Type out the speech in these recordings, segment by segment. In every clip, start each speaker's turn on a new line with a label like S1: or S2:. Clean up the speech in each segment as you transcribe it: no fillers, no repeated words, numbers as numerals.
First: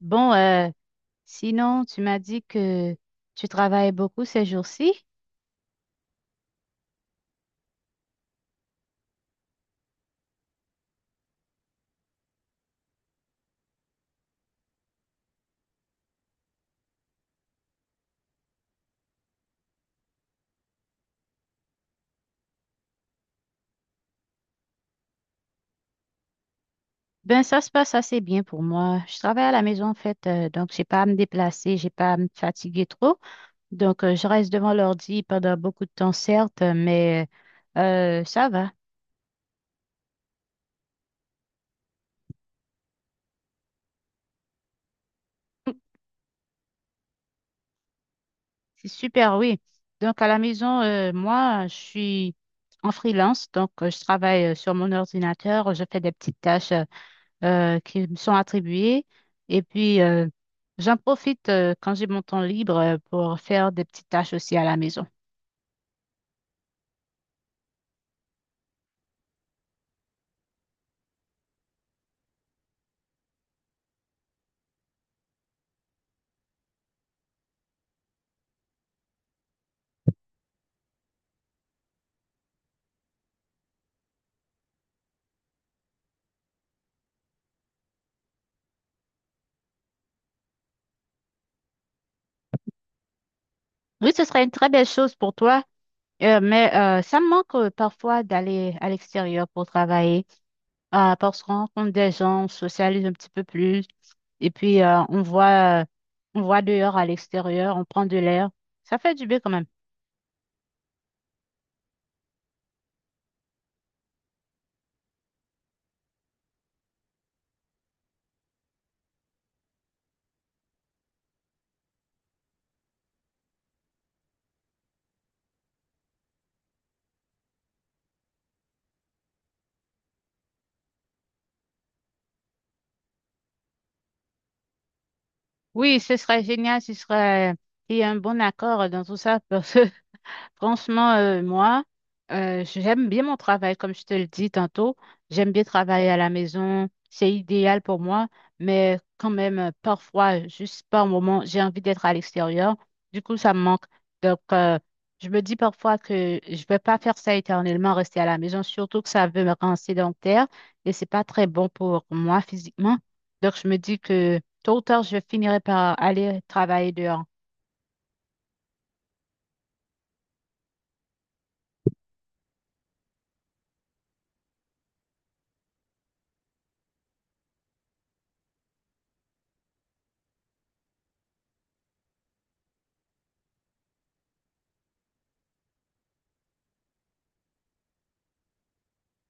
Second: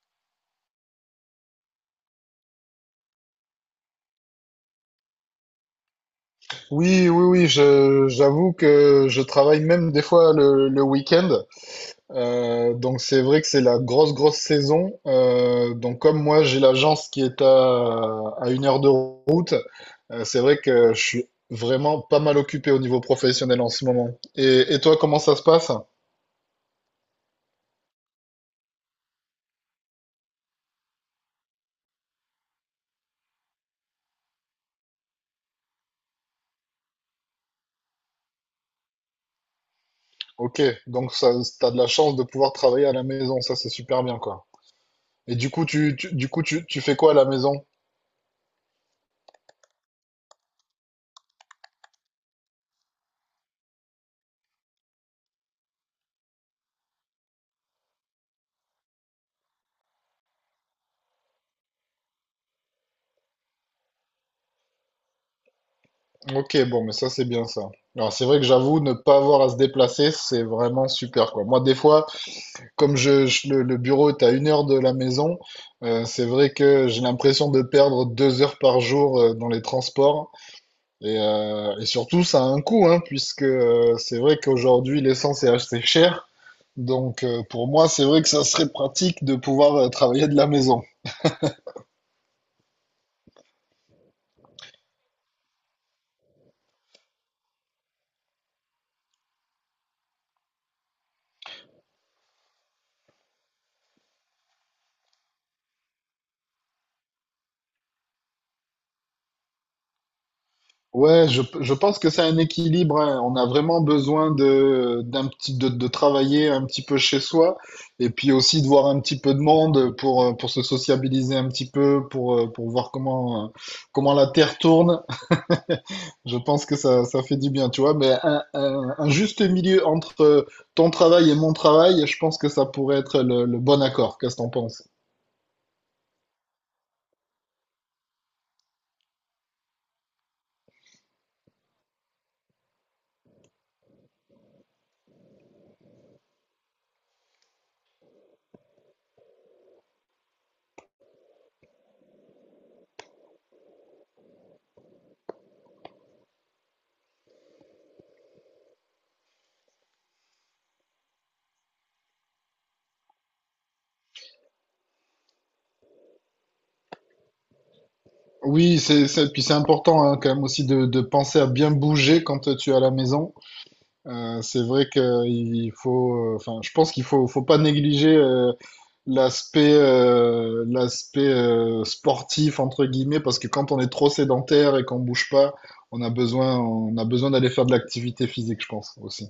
S1: Bon, euh, Sinon, tu m'as dit que tu travailles beaucoup ces jours-ci.
S2: Oui, oui, oui, j'avoue que je travaille même des fois le week-end. Donc c'est vrai que c'est la grosse, grosse saison. Donc comme moi, j'ai l'agence qui est à une heure de route, c'est vrai que je suis vraiment pas mal occupé au niveau professionnel en ce moment. Et toi, comment ça se passe?
S1: Ben, ça se passe assez bien pour moi. Je travaille à la maison, en fait, donc j'ai pas à me déplacer, j'ai pas à me fatiguer trop. Je reste devant l'ordi pendant beaucoup de temps, certes, mais ça va.
S2: Ok, donc ça, t'as de la chance de pouvoir travailler à la maison, ça c'est super bien quoi. Et du coup, tu fais quoi à la maison?
S1: C'est super, oui. Donc, à la maison, moi, je suis en freelance, je travaille sur mon ordinateur, je fais des petites tâches qui me sont attribuées. Et puis, euh, j'en profite quand j'ai mon temps libre pour faire des petites tâches aussi à la maison.
S2: Ok, bon, mais ça, c'est bien ça. Alors, c'est vrai que j'avoue, ne pas avoir à se déplacer, c'est vraiment super, quoi. Moi, des fois, comme le bureau est à une heure de la maison, c'est vrai que j'ai l'impression de perdre deux heures par jour dans les transports. Et surtout, ça a un coût, hein, puisque c'est vrai qu'aujourd'hui, l'essence est assez chère. Pour moi, c'est vrai que ça serait pratique de pouvoir travailler de la maison.
S1: Oui, ce serait une très belle chose pour toi, mais ça me manque parfois d'aller à l'extérieur pour travailler, parce qu'on rencontre des gens, on socialise un petit peu plus, et puis on voit, on voit dehors à l'extérieur, on prend de l'air. Ça fait du bien quand même.
S2: Ouais, je pense que c'est un équilibre, hein. On a vraiment besoin de travailler un petit peu chez soi et puis aussi de voir un petit peu de monde pour se sociabiliser un petit peu, pour voir comment, comment la Terre tourne. Je pense que ça fait du bien, tu vois. Mais un juste milieu entre ton travail et mon travail, je pense que ça pourrait être le bon accord. Qu'est-ce que t'en penses?
S1: Oui, ce serait génial, ce serait il y a un bon accord dans tout ça, parce que Franchement, moi, j'aime bien mon travail, comme je te le dis tantôt. J'aime bien travailler à la maison. C'est idéal pour moi, mais quand même, parfois, juste par moment, j'ai envie d'être à l'extérieur. Du coup, ça me manque. Donc, euh, je me dis parfois que je ne vais pas faire ça éternellement, rester à la maison, surtout que ça veut me rendre sédentaire et c'est pas très bon pour moi physiquement. Donc, je me dis que tôt ou tard, je finirai par aller travailler dehors.
S2: Oui, puis c'est important hein, quand même aussi de penser à bien bouger quand tu es à la maison. C'est vrai qu'il faut, enfin, je pense qu'il faut pas négliger l'aspect, l'aspect sportif entre guillemets, parce que quand on est trop sédentaire et qu'on bouge pas, on a besoin d'aller faire de l'activité physique, je pense aussi.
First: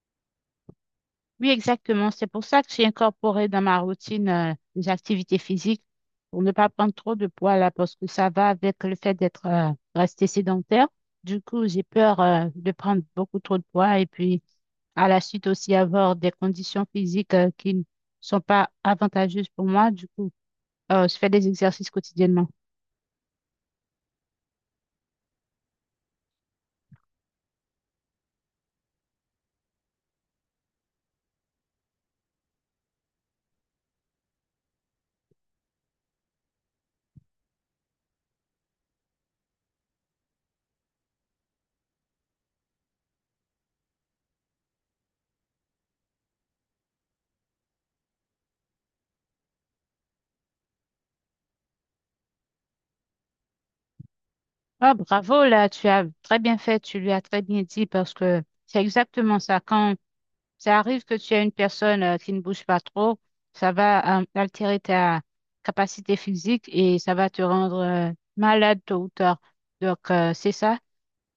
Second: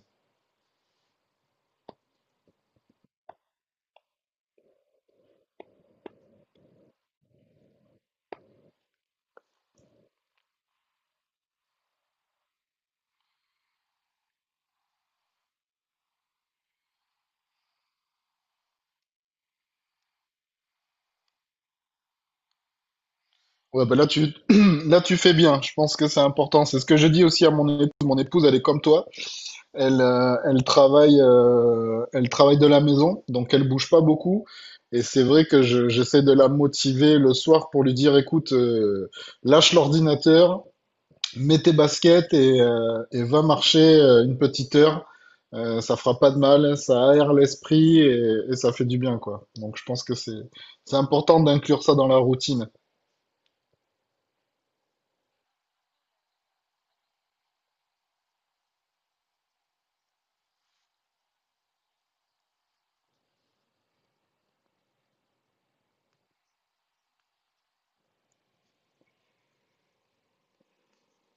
S1: Oui, exactement. C'est pour ça que j'ai incorporé dans ma routine des activités physiques pour ne pas prendre trop de poids là, parce que ça va avec le fait d'être resté sédentaire. Du coup, j'ai peur de prendre beaucoup trop de poids et puis à la suite aussi avoir des conditions physiques qui ne sont pas avantageuses pour moi. Du coup, je fais des exercices quotidiennement.
S2: Ouais, là tu fais bien. Je pense que c'est important. C'est ce que je dis aussi à mon épouse. Mon épouse, elle est comme toi. Elle, elle travaille de la maison, donc elle bouge pas beaucoup. Et c'est vrai que j'essaie de la motiver le soir pour lui dire, écoute, lâche l'ordinateur, mets tes baskets et va marcher une petite heure. Ça fera pas de mal, ça aère l'esprit et ça fait du bien, quoi. Donc je pense que c'est important d'inclure ça dans la routine.
S1: Ah, bravo, là, tu as très bien fait, tu lui as très bien dit parce que c'est exactement ça. Quand ça arrive que tu aies une personne qui ne bouge pas trop, ça va altérer ta capacité physique et ça va te rendre malade tôt ou tard. Donc, c'est ça.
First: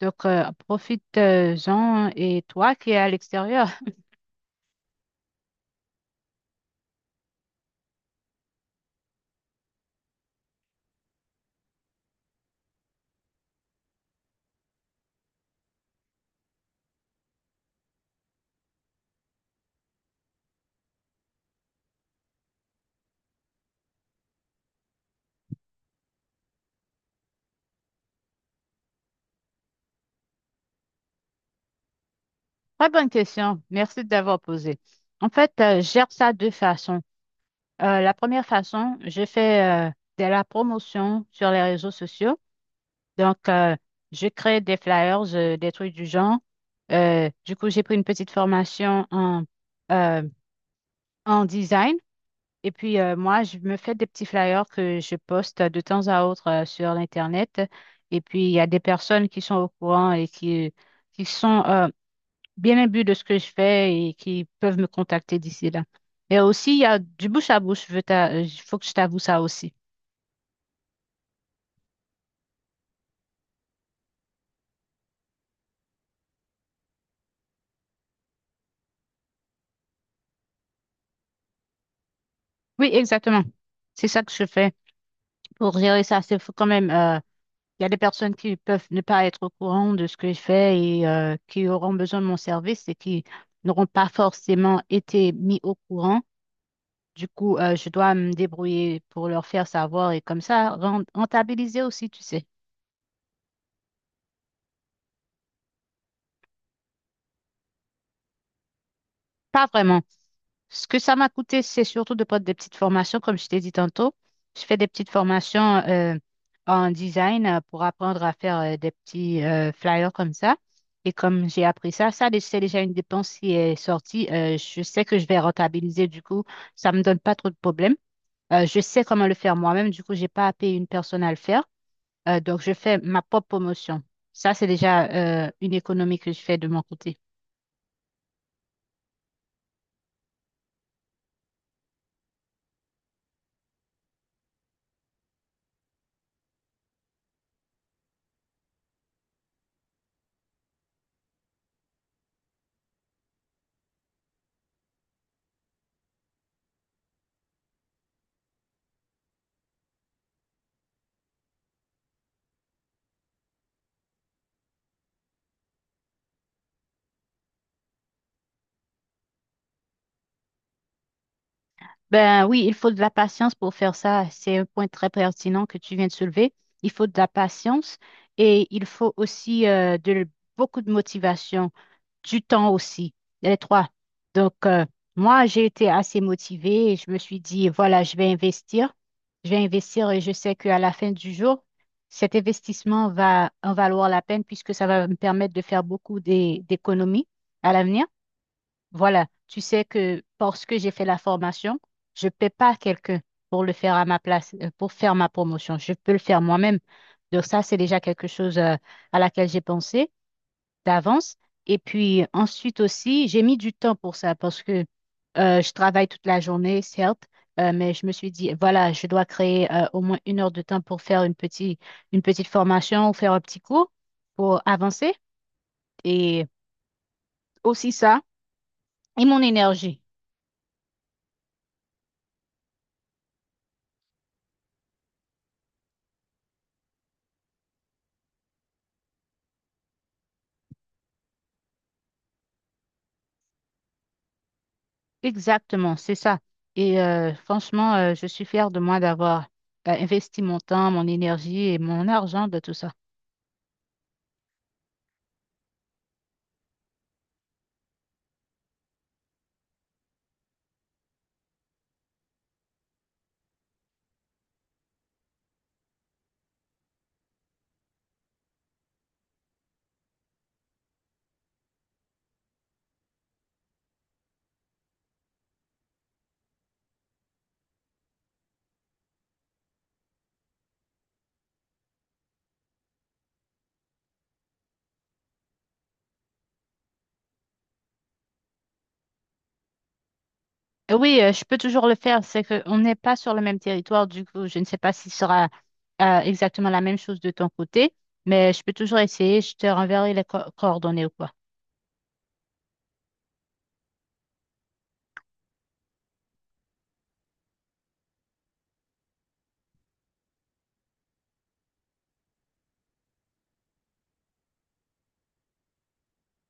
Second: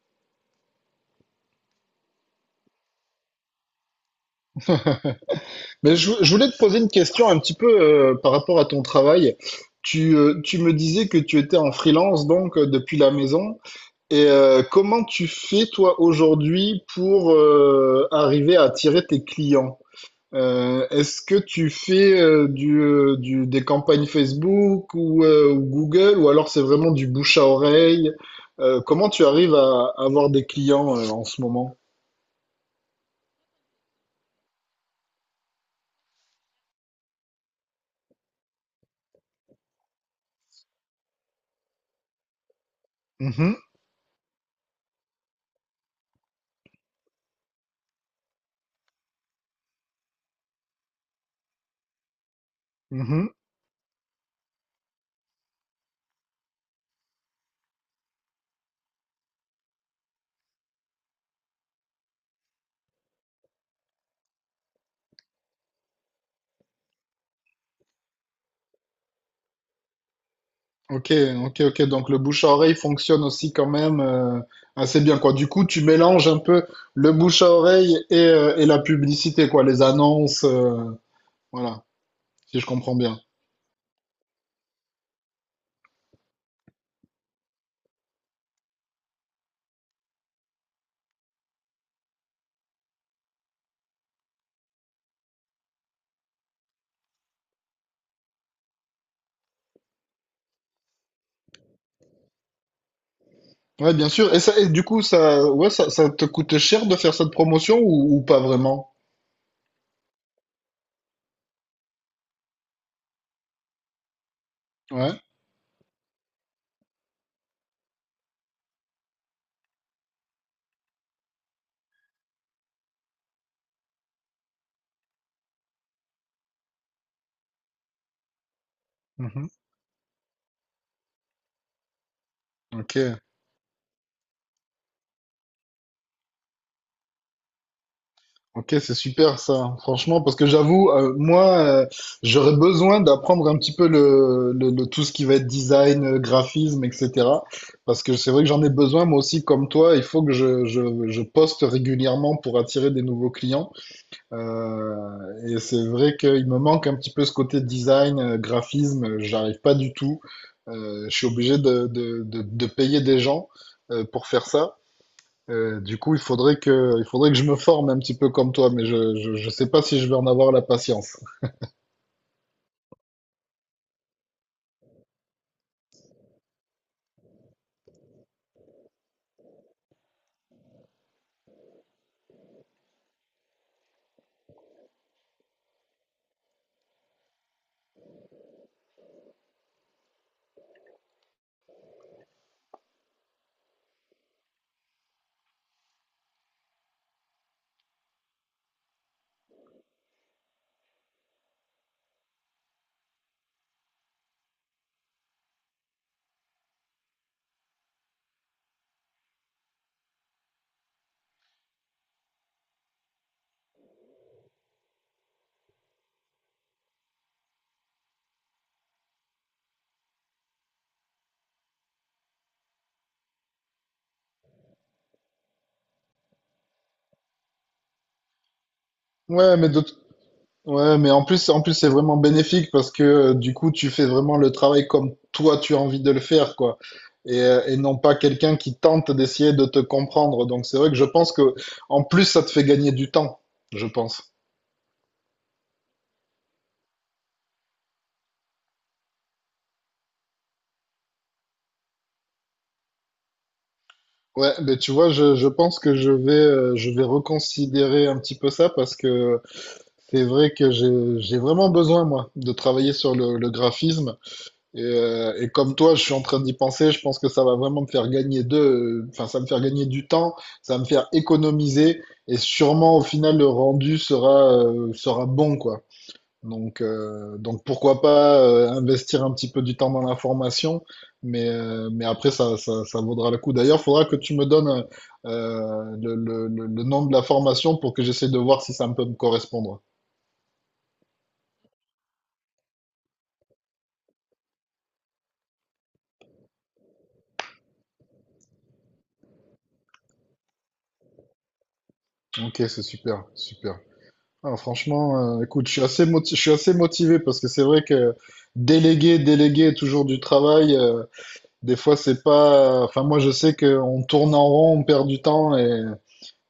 S1: Donc, profite-en et toi qui es à l'extérieur.
S2: Mais je voulais te poser une question un petit peu par rapport à ton travail. Tu me disais que tu étais en freelance donc depuis la maison. Et comment tu fais toi aujourd'hui pour arriver à attirer tes clients? Est-ce que tu fais des campagnes Facebook ou Google ou alors c'est vraiment du bouche à oreille? Comment tu arrives à avoir des clients en ce moment?
S1: Très bonne question. Merci d'avoir posé. En fait, je gère ça de deux façons. La première façon, je fais de la promotion sur les réseaux sociaux. Donc,
S2: Mhm,
S1: euh, je crée des flyers, des trucs du genre. Du coup, j'ai pris une petite formation en, euh, en design. Et puis,
S2: mhm.
S1: moi, je me fais des petits flyers que je poste de temps à autre sur l'Internet. Et puis, il y a des personnes qui sont au courant et qui sont bien imbues de ce que je fais et qui peuvent me contacter d'ici là. Et aussi, il y a du bouche à bouche. Il faut que je t'avoue ça aussi.
S2: Ok, ok, ok. Donc le bouche à oreille fonctionne aussi quand même assez bien, quoi. Du coup, tu mélanges un peu le bouche à oreille et la publicité, quoi, les annonces, voilà, si je
S1: Oui,
S2: comprends bien.
S1: exactement. C'est ça que je fais pour gérer ça. C'est faut quand même. Il y a des personnes qui peuvent ne pas être au courant de ce que je fais et qui auront besoin de mon service et qui n'auront pas forcément été mis au courant. Du coup, je dois me débrouiller pour leur faire savoir et comme ça, rentabiliser aussi, tu sais.
S2: Ouais, bien sûr. Et du coup, ça te coûte cher de faire cette promotion ou pas vraiment?
S1: Pas vraiment. Ce que ça m'a coûté, c'est surtout de prendre des petites formations, comme je t'ai dit tantôt. Je fais des petites
S2: Ouais.
S1: formations euh, en design pour apprendre à faire des petits flyers comme ça. Et comme j'ai appris ça, c'est déjà une dépense qui est sortie. Je sais que je vais rentabiliser, du coup, ça me donne pas trop de problèmes. Je sais comment le
S2: Mhm.
S1: faire moi-même, du coup, j'ai pas à payer une personne à le faire. Donc, je fais
S2: Ok.
S1: ma propre promotion. Ça, c'est déjà une économie que je fais de mon côté.
S2: Ok, c'est super ça, franchement, parce que j'avoue, j'aurais besoin d'apprendre un petit peu tout ce qui va être design, graphisme, etc. Parce que c'est vrai que j'en ai besoin, moi aussi, comme toi, il faut que je poste régulièrement pour attirer des nouveaux clients. Euh, et c'est vrai qu'il me manque un petit peu ce côté design, graphisme, j'arrive pas du tout. Je suis obligé de payer des gens pour faire ça. Il faudrait que je me forme un petit peu comme toi, mais je sais pas si je vais en avoir la patience.
S1: Ben oui, il faut de la patience pour faire ça. C'est un point très pertinent que tu viens de soulever. Il faut de la patience et il faut aussi beaucoup de motivation, du temps aussi, les trois. Donc, moi, j'ai été assez motivée et je me suis dit, voilà, je vais investir. Je vais investir et je sais qu'à la fin du jour, cet investissement va en valoir la peine puisque ça va me permettre de faire beaucoup d'économies à l'avenir. Voilà, tu sais que parce que j'ai fait la formation, je ne paie pas quelqu'un pour le faire à ma place, pour faire ma promotion. Je peux le faire moi-même. Donc ça, c'est déjà quelque chose à laquelle j'ai pensé d'avance. Et puis ensuite aussi, j'ai mis du temps pour ça parce que je travaille toute la journée, certes, mais je me suis dit, voilà, je dois créer au moins une heure de temps pour faire une petite formation ou faire un petit cours pour avancer. Et aussi ça, et mon
S2: Ouais, mais de t-
S1: énergie.
S2: ouais, mais en plus, c'est vraiment bénéfique parce que du coup, tu fais vraiment le travail comme toi, tu as envie de le faire, quoi. Et non pas quelqu'un qui tente d'essayer de te comprendre. Donc, c'est vrai que je pense que, en plus, ça te fait gagner du temps, je pense.
S1: Exactement, c'est ça. Et franchement, je suis fière de moi d'avoir investi mon temps, mon énergie et mon argent de tout ça.
S2: Ouais, mais tu vois, je pense que je vais reconsidérer un petit peu ça parce que c'est vrai que j'ai vraiment besoin, moi, de travailler sur le graphisme. Et comme toi, je suis en train d'y penser. Je pense que ça va vraiment me faire gagner de, enfin, ça va me faire gagner du temps, ça va me faire économiser, et sûrement au final le rendu sera sera bon, quoi. Donc pourquoi pas investir un petit peu du temps dans la formation, mais après ça vaudra le coup. D'ailleurs, faudra que tu me donnes le nom de la formation pour que j'essaie de voir si ça peut me correspondre.
S1: Et oui, je peux toujours le faire. C'est qu'on n'est pas sur le même territoire. Du coup, je ne sais pas si ce sera exactement la même chose de ton côté, mais je peux toujours essayer. Je te renverrai les coordonnées ou quoi.
S2: Ok, c'est super, super. Ah, franchement, écoute, je suis assez motivé parce que c'est vrai que déléguer toujours du travail, des fois c'est pas. Enfin, moi je sais qu'on tourne en rond, on perd du temps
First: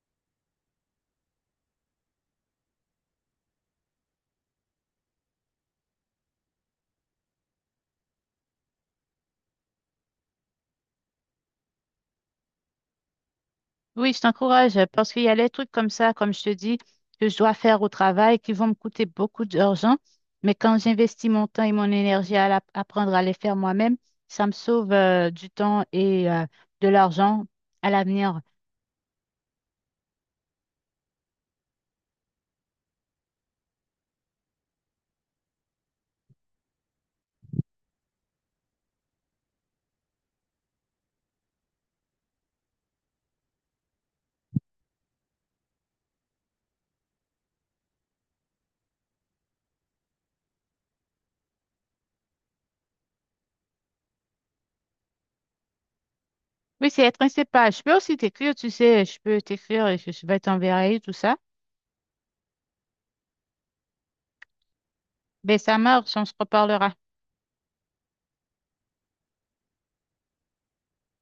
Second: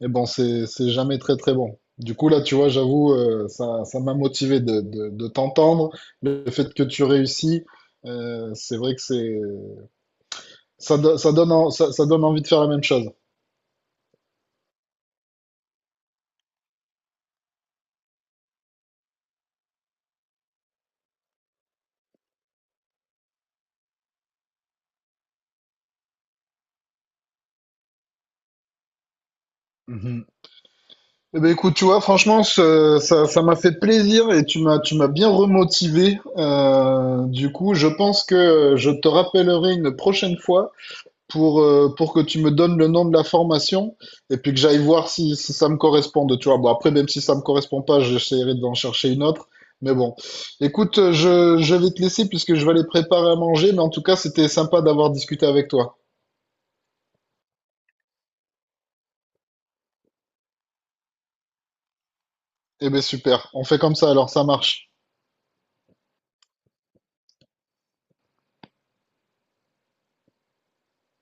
S2: et bon, c'est jamais très très bon. Du coup, là, tu vois, j'avoue, ça m'a motivé de t'entendre. Le fait que tu réussis, c'est vrai que ça donne ça donne envie de faire la même chose.
S1: Oui, je t'encourage parce qu'il y a des trucs comme ça, comme je te dis, que je dois faire au travail qui vont me coûter beaucoup d'argent. Mais quand j'investis mon temps et mon énergie à apprendre à les faire moi-même, ça me sauve du temps et de l'argent à l'avenir.
S2: Eh ben écoute, tu vois, franchement, ça m'a fait plaisir et tu m'as bien remotivé. Du coup, je pense que je te rappellerai une prochaine fois pour que tu me donnes le nom de la formation et puis que j'aille voir si, si ça me correspond. Tu vois, bon, après, même si ça me correspond pas, j'essaierai d'en chercher une autre. Mais bon, écoute, je vais te laisser puisque je vais aller préparer à manger. Mais en tout cas, c'était sympa d'avoir discuté avec toi.
S1: Oui, c'est être inséparable. Je peux aussi t'écrire, tu sais, je peux t'écrire et je vais t'enverrer tout ça.
S2: Eh ben super, on fait comme ça alors, ça marche.
S1: Mais ça marche, on se reparlera.